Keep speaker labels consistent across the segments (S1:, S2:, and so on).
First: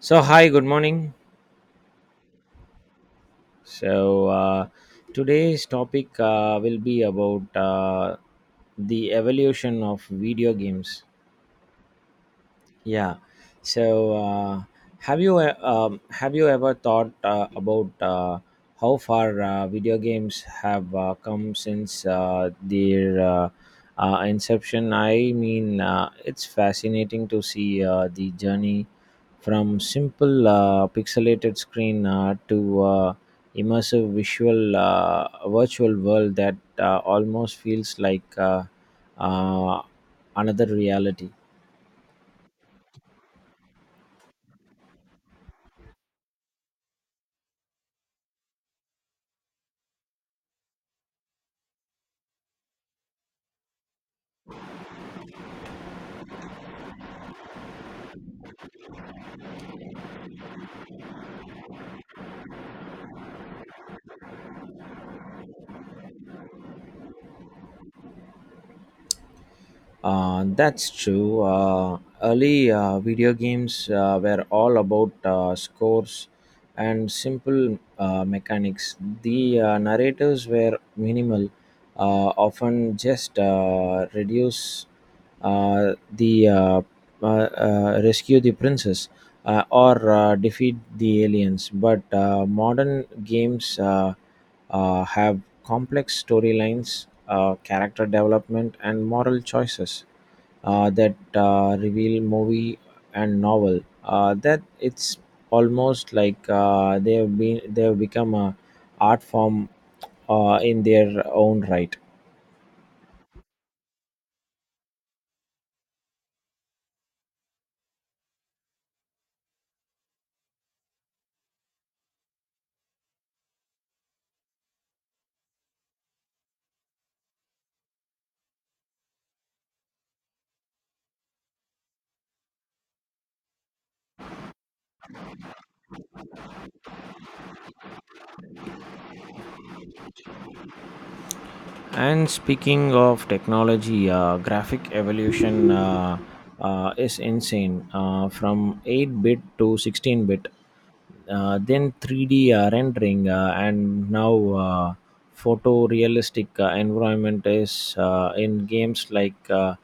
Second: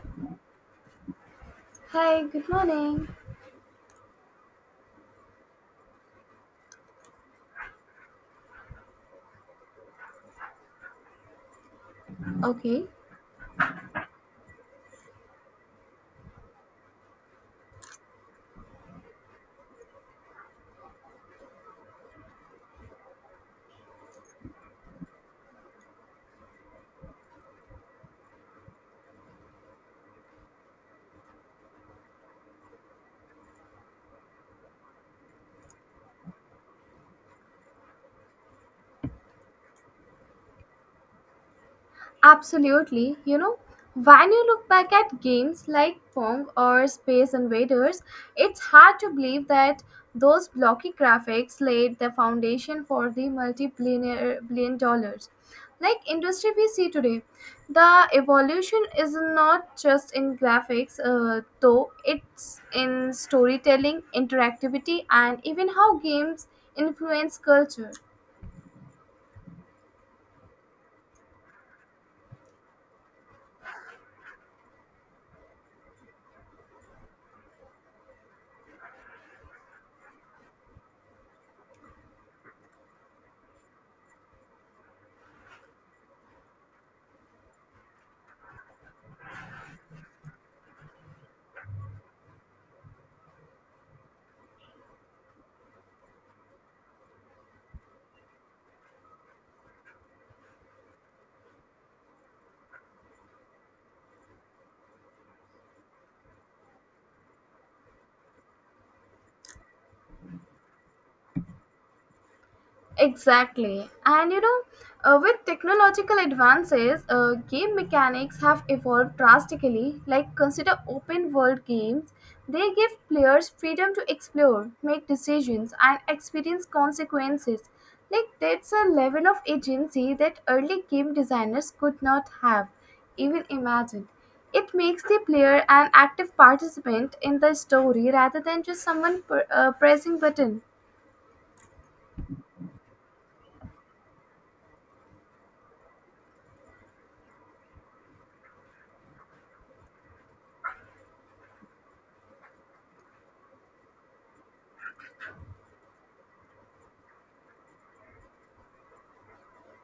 S1: So, hi, good morning.
S2: Hi, good morning.
S1: So, uh, Today's topic will be about the evolution of video games.
S2: Okay,
S1: Yeah. So, uh, have you have you ever thought about how far video games have come since their inception? It's fascinating to see the journey from simple pixelated screen to immersive visual virtual world that almost feels like uh, another reality.
S2: absolutely. You know, when you look back at games like Pong or Space Invaders, it's hard to believe that those blocky graphics laid the foundation for the multi-billion billion dollars like industry we see today. The evolution is not just in graphics, though it's in storytelling, interactivity, and even how games influence culture.
S1: That's true. Early video games were all about scores and simple mechanics. The narratives were minimal, often just reduce the rescue the princess or defeat the aliens. But modern games. Have complex storylines, character development, and moral choices that reveal movie and novel. That it's almost like they have become a art form in their own right.
S2: Exactly. And you know, with technological advances, game mechanics have evolved drastically. Like, consider open world games. They give players freedom to explore, make decisions, and experience consequences. Like, that's a level of agency that early game designers could not have even imagined. It makes the player an active participant in the story rather than just someone pressing button.
S1: And speaking of technology, graphic evolution is insane. From 8-bit to 16-bit, then 3D rendering, and now photorealistic environment is in games like.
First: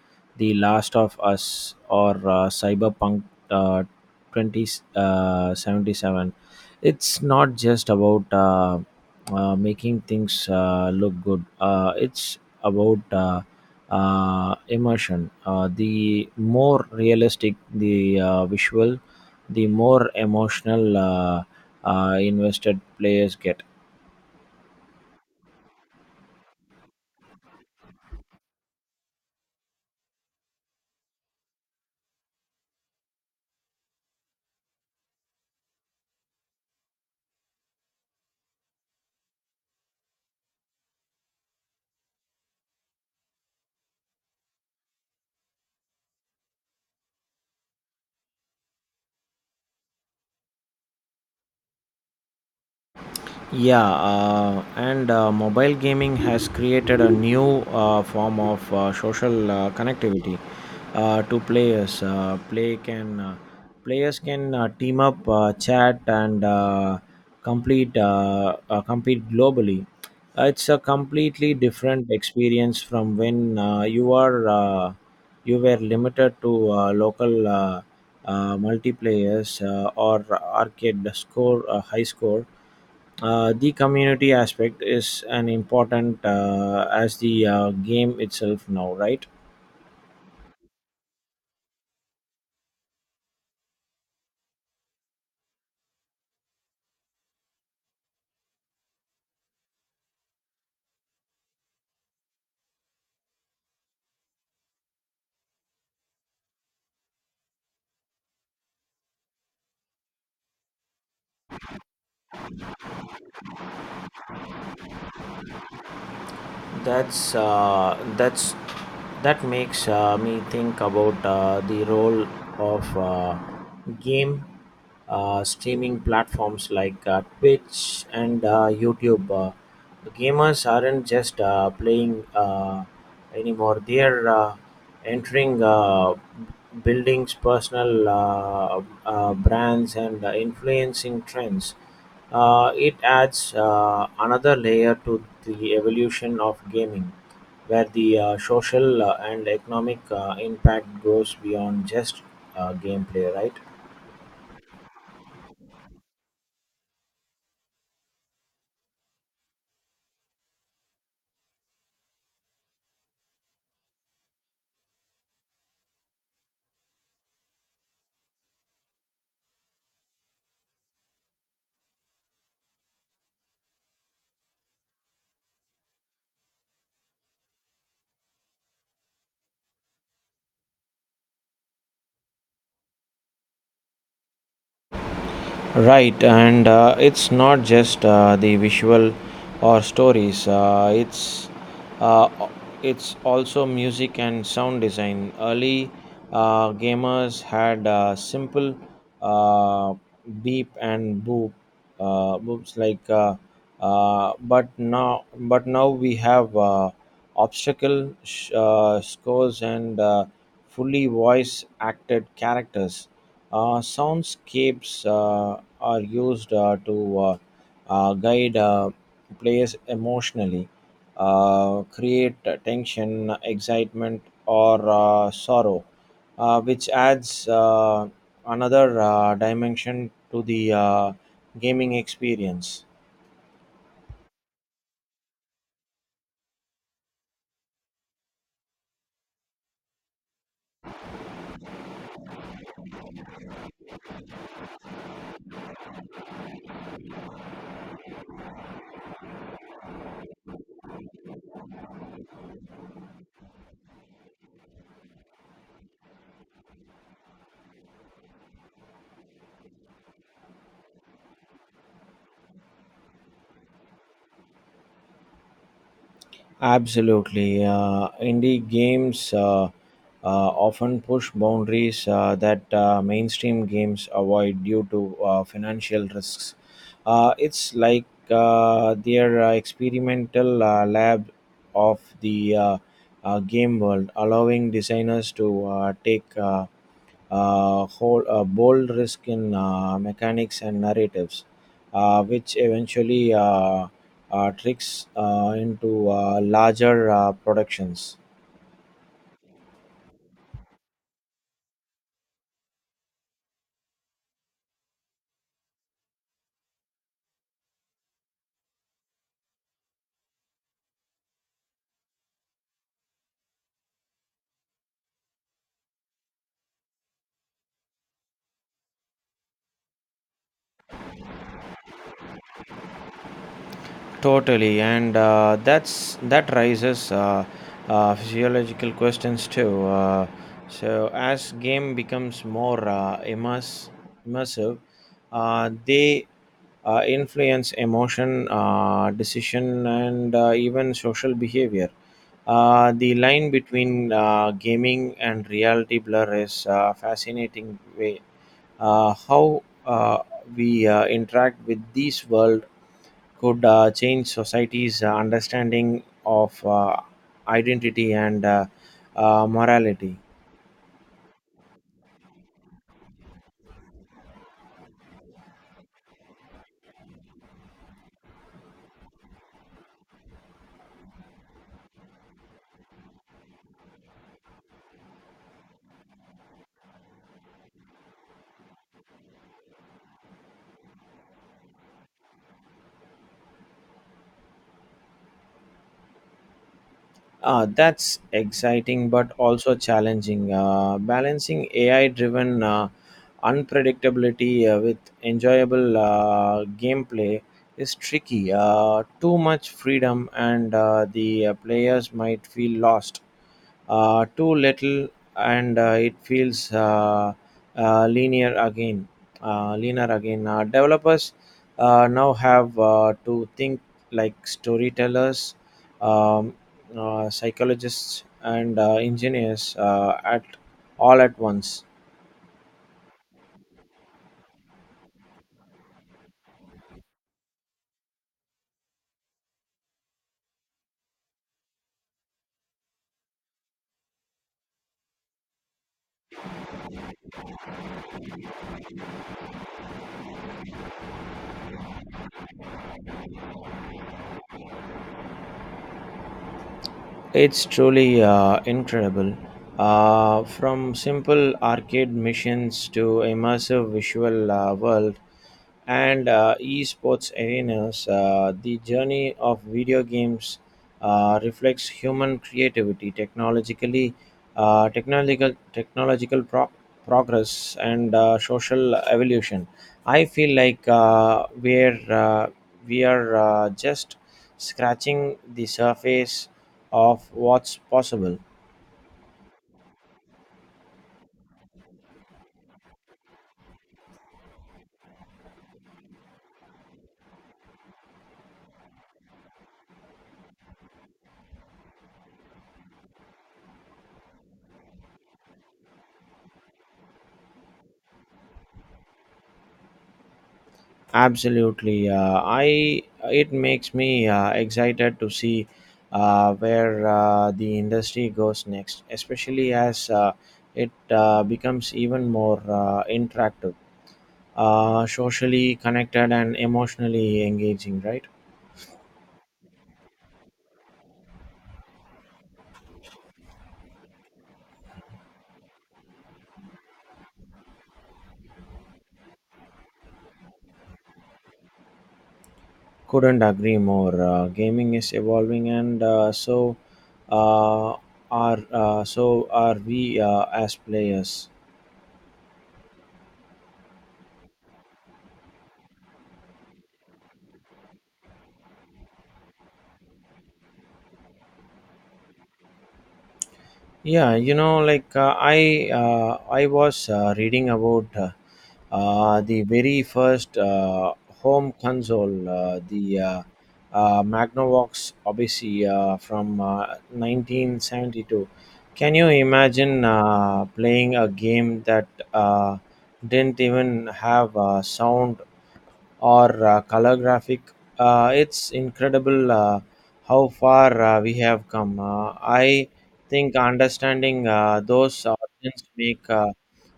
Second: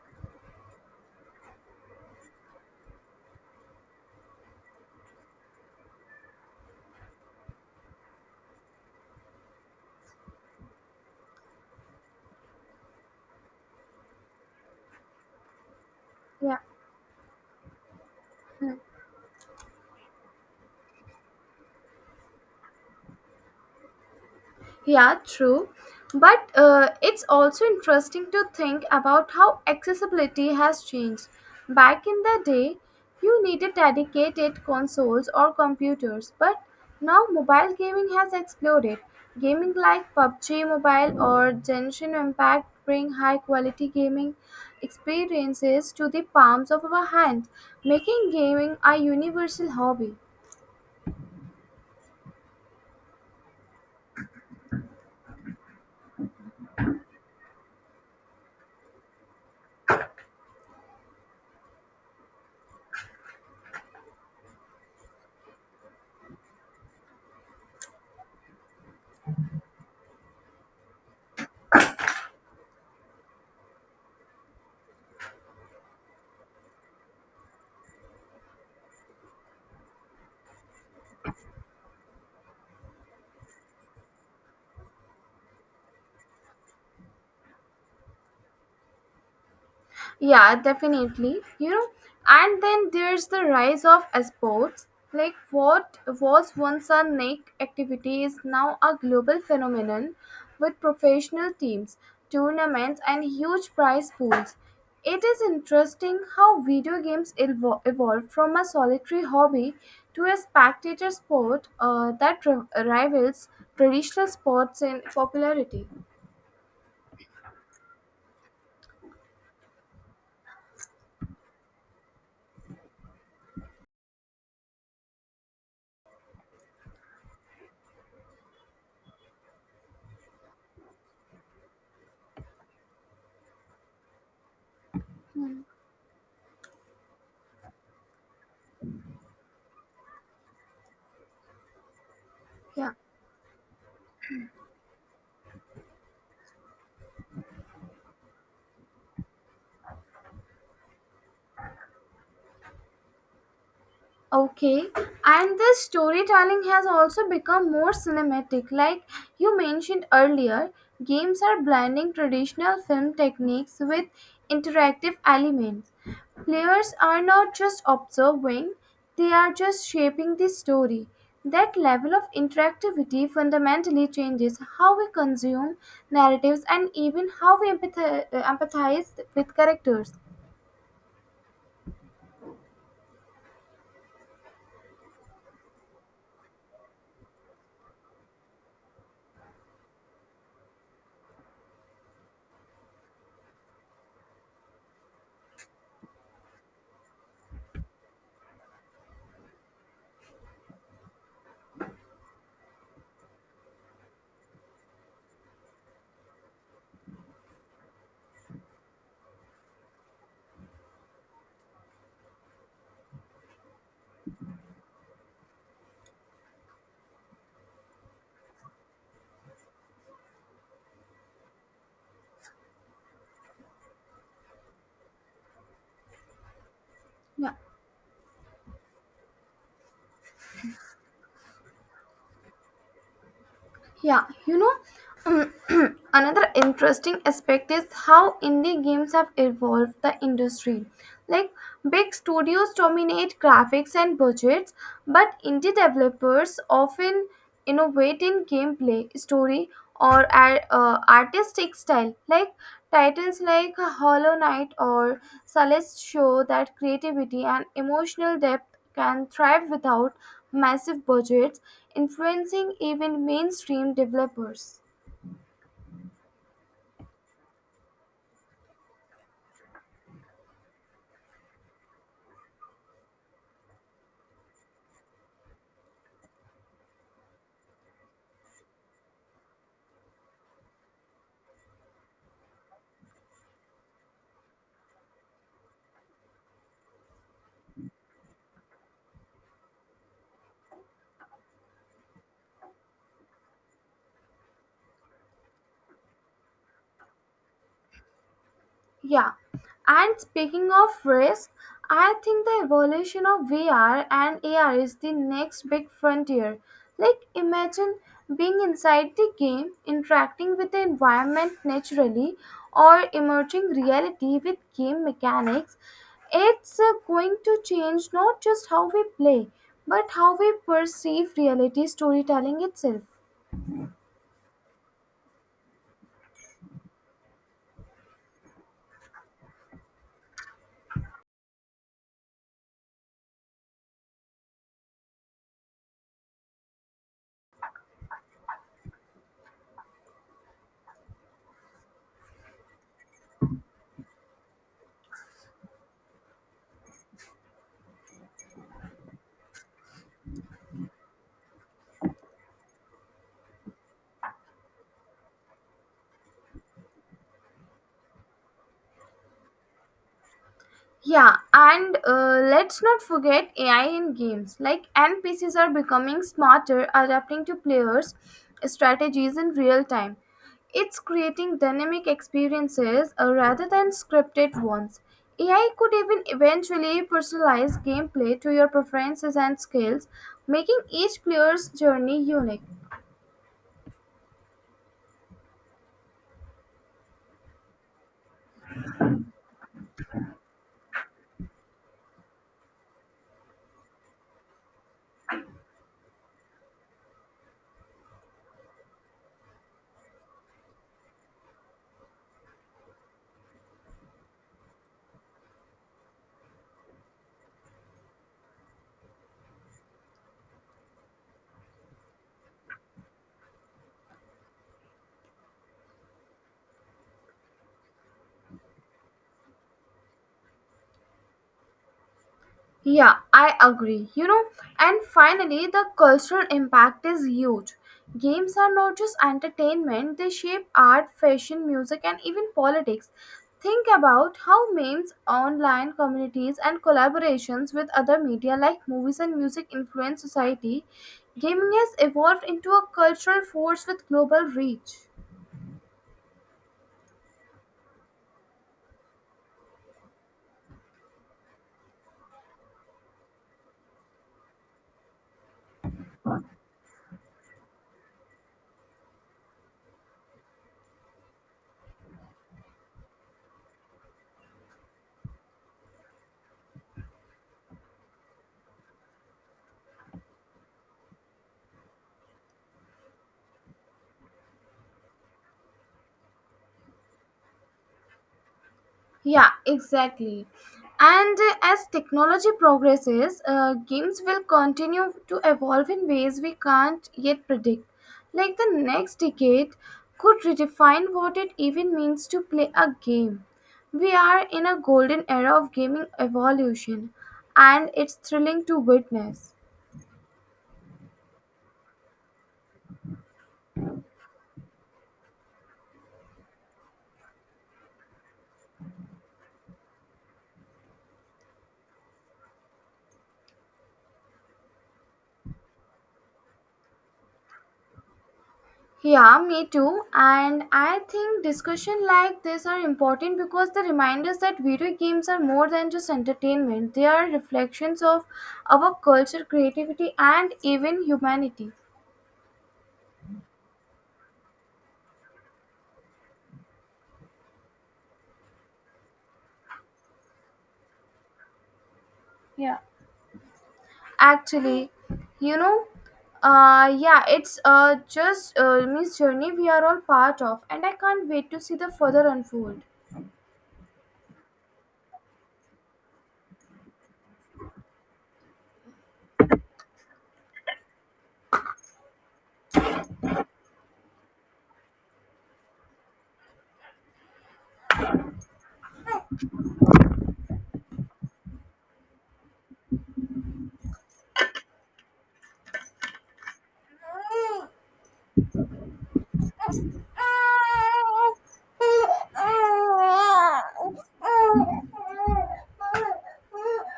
S1: The Last of Us, or Cyberpunk uh, 2077. It's not just about making things look good, it's about immersion. The
S2: Yeah.
S1: more realistic the
S2: Hmm.
S1: visual, the more emotional invested players get.
S2: Yeah, true. But it's also interesting to think about how accessibility has changed. Back in the day, you needed dedicated consoles or computers, but now mobile gaming has exploded. Gaming like PUBG Mobile or Genshin Impact bring high quality gaming experiences to the palms of our hands, making gaming a universal hobby.
S1: Yeah, and mobile gaming has created a new form of social connectivity to players. Players can team up, chat, and complete compete globally. It's a completely different experience from when you were limited to local multiplayers or arcade score high score. The community aspect is an important as the game itself now, right?
S2: Yeah, definitely. You know, and then there's the rise of sports. Like what was once a niche activity is now a global phenomenon with professional teams, tournaments, and huge prize pools. It is interesting how video evolved from a solitary hobby to a spectator sport that rivals traditional sports in popularity.
S1: That's that makes me think about the role of game streaming platforms like Twitch and YouTube. Gamers aren't just playing anymore; they're entering buildings, personal brands, and influencing trends.
S2: Yeah.
S1: It adds another layer to the evolution of gaming, where the social and economic impact goes beyond just gameplay, right?
S2: Okay, and this storytelling has also become more cinematic. Like you mentioned earlier, games are blending traditional film techniques with interactive elements. Players are not just observing, they are just shaping the story. That level of interactivity fundamentally changes how we consume narratives and even how we empathize with characters.
S1: Right, and it's not just the visual or stories. Uh, it's also music and sound design. Early gamers had simple uh, beep and boops like, but now we have. Obstacle scores and fully voice acted characters. Soundscapes are used to guide players emotionally, create tension, excitement, or sorrow, which adds
S2: Yeah.
S1: another dimension to the gaming experience.
S2: Yeah, you know, um, another interesting aspect is how indie games have evolved the industry. Like, big studios dominate graphics and budgets, but indie developers often innovate in gameplay, story, or artistic style. Like, titles like Hollow Knight or Celeste show that creativity and emotional depth can thrive without massive budgets, influencing even mainstream developers.
S1: Absolutely. Indie games often push boundaries that mainstream games avoid due to financial risks. It's like their experimental lab of the game world, allowing designers to take whole, bold risk in mechanics and narratives, which eventually tricks into larger productions.
S2: Yeah, and speaking of risk, I think the evolution of VR and AR is the next big frontier. Like, imagine being inside the game, interacting with the environment naturally, or emerging reality with game mechanics. It's going to change not just how we play, but how we perceive reality storytelling itself.
S1: Totally, and that raises physiological questions too. So as game becomes more immersive, they influence emotion, decision, and even social behavior. The line between gaming and reality blur is fascinating way. How uh, we interact with this world could change society's understanding of identity and morality.
S2: Yeah, and let's not forget AI in games. Like NPCs are becoming smarter, adapting to players' strategies in real time. It's creating dynamic experiences rather than scripted ones. AI could even eventually personalize gameplay to your preferences and skills, making each player's journey unique.
S1: Ah, that's exciting but also challenging. Balancing AI driven unpredictability with enjoyable gameplay is tricky. Too much freedom, and the players might feel lost. Too little, and it feels uh, linear again. Linear again. Developers now have to think like storytellers Um psychologists and engineers at all at once.
S2: Yeah, I agree. You know, and finally, the cultural impact is huge. Games are not just entertainment, they shape art, fashion, music, and even politics. Think about how memes, online communities, and collaborations with other media like movies and music influence society. Gaming has evolved into a cultural force with global reach.
S1: It's truly incredible. From simple arcade missions to immersive visual world and esports arenas, the journey of video games reflects human creativity, technological progress, and social evolution. I feel like we are just scratching the surface of what's possible.
S2: Yeah, exactly. And as technology progresses, games will continue to evolve in ways we can't yet predict. Like the next decade could redefine what it even means to play a game. We are in a golden era of gaming evolution, and it's thrilling to witness.
S1: Absolutely. Uh, i it makes me excited to see where the industry goes next, especially as it becomes even more interactive, socially connected and emotionally engaging, right?
S2: Yeah, me too. And I think discussion like this are important because they remind us that video games are more than just entertainment. They are reflections of our culture, creativity, and even humanity.
S1: Couldn't agree more. Gaming is evolving and uh, so are we as players.
S2: Yeah. Actually, you know, yeah, it's just means journey we are all part of, and I can't wait to see the further unfold.
S1: Yeah, you know, like I was reading about the very first home console, the Magnavox Odyssey from 1972. Can you imagine playing a game that didn't even have sound or color graphic. It's incredible
S2: Thank
S1: how far we have come. I think understanding those origins make uh,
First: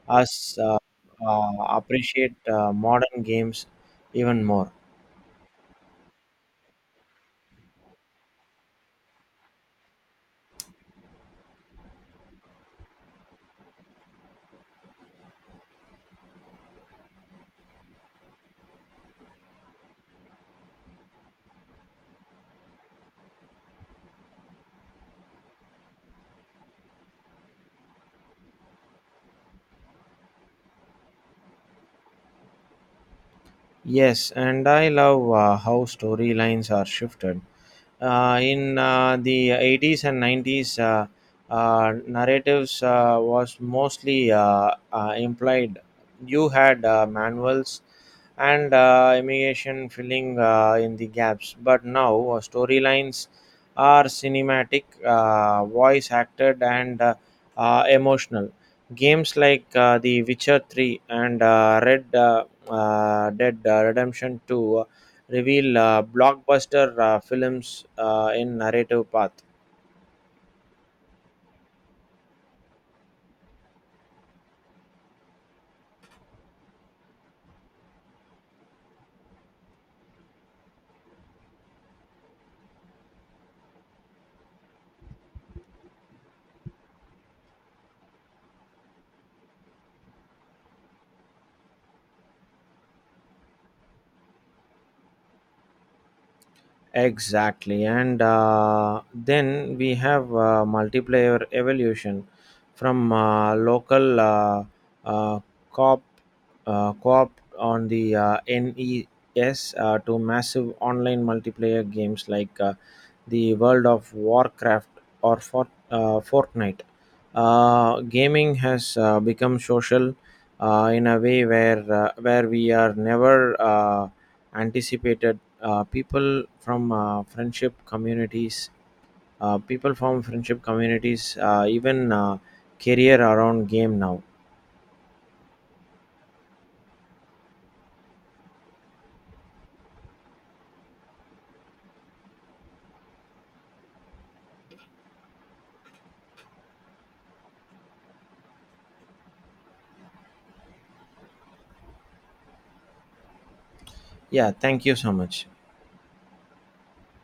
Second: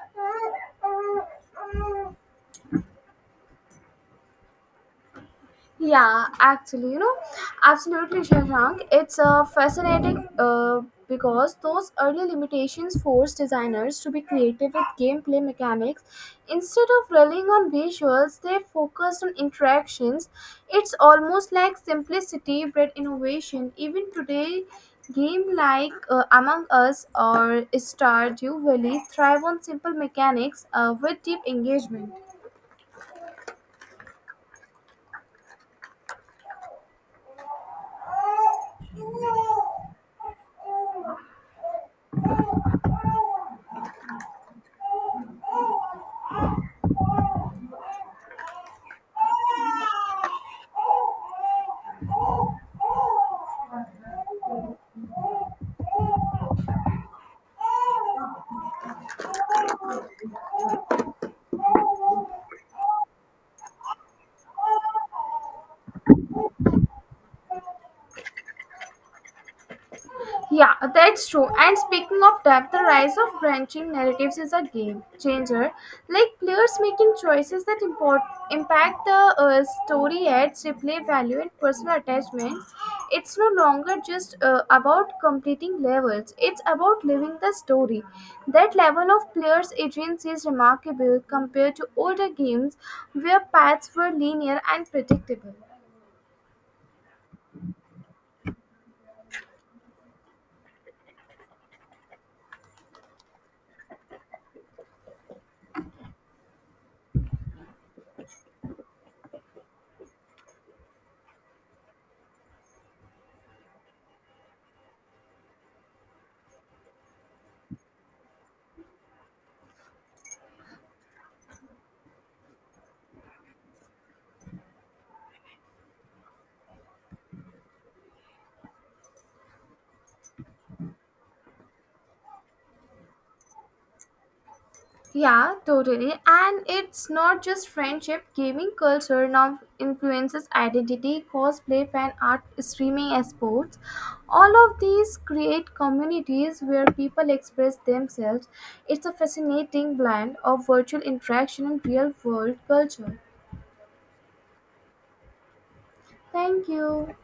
S1: us uh, uh,
S2: you.
S1: appreciate modern games even more.
S2: Yeah, actually, you know, absolutely, Shashank. It's fascinating because those early limitations forced designers to be creative with gameplay mechanics. Instead of relying on visuals, they focused on interactions. It's almost like simplicity bred innovation. Even today, game like Among Us or Stardew Valley thrive on simple mechanics with deep engagement.
S1: Yes, and I love how storylines are shifted. In the 80s and 90s, narratives was mostly implied. You had manuals and immigration filling in the gaps, but now storylines are cinematic, voice acted, and emotional. Games like The Witcher 3 and Red Dead Redemption 2 reveal blockbuster films in narrative path.
S2: Yeah, that's true. And speaking of depth, the rise of branching narratives is a game changer. Like players making choices that impact the story adds replay value and personal attachments. It's no longer just about completing levels, it's about living the story. That level of players' agency is remarkable compared to older games where paths were linear and predictable.
S1: Exactly, and then we have multiplayer evolution from local uh, co-op, co-op on the NES to massive online multiplayer games like the World of Warcraft or Fortnite. Gaming has become social in a way where we are never anticipated people from friendship communities people from friendship communities even career around game now.
S2: Yeah, totally. And it's not just friendship. Gaming culture now influences identity, cosplay, fan art, streaming, and sports. All of these create communities where people express themselves. It's a fascinating blend of virtual interaction and real world culture.
S1: Yeah, thank you so much.
S2: Thank you.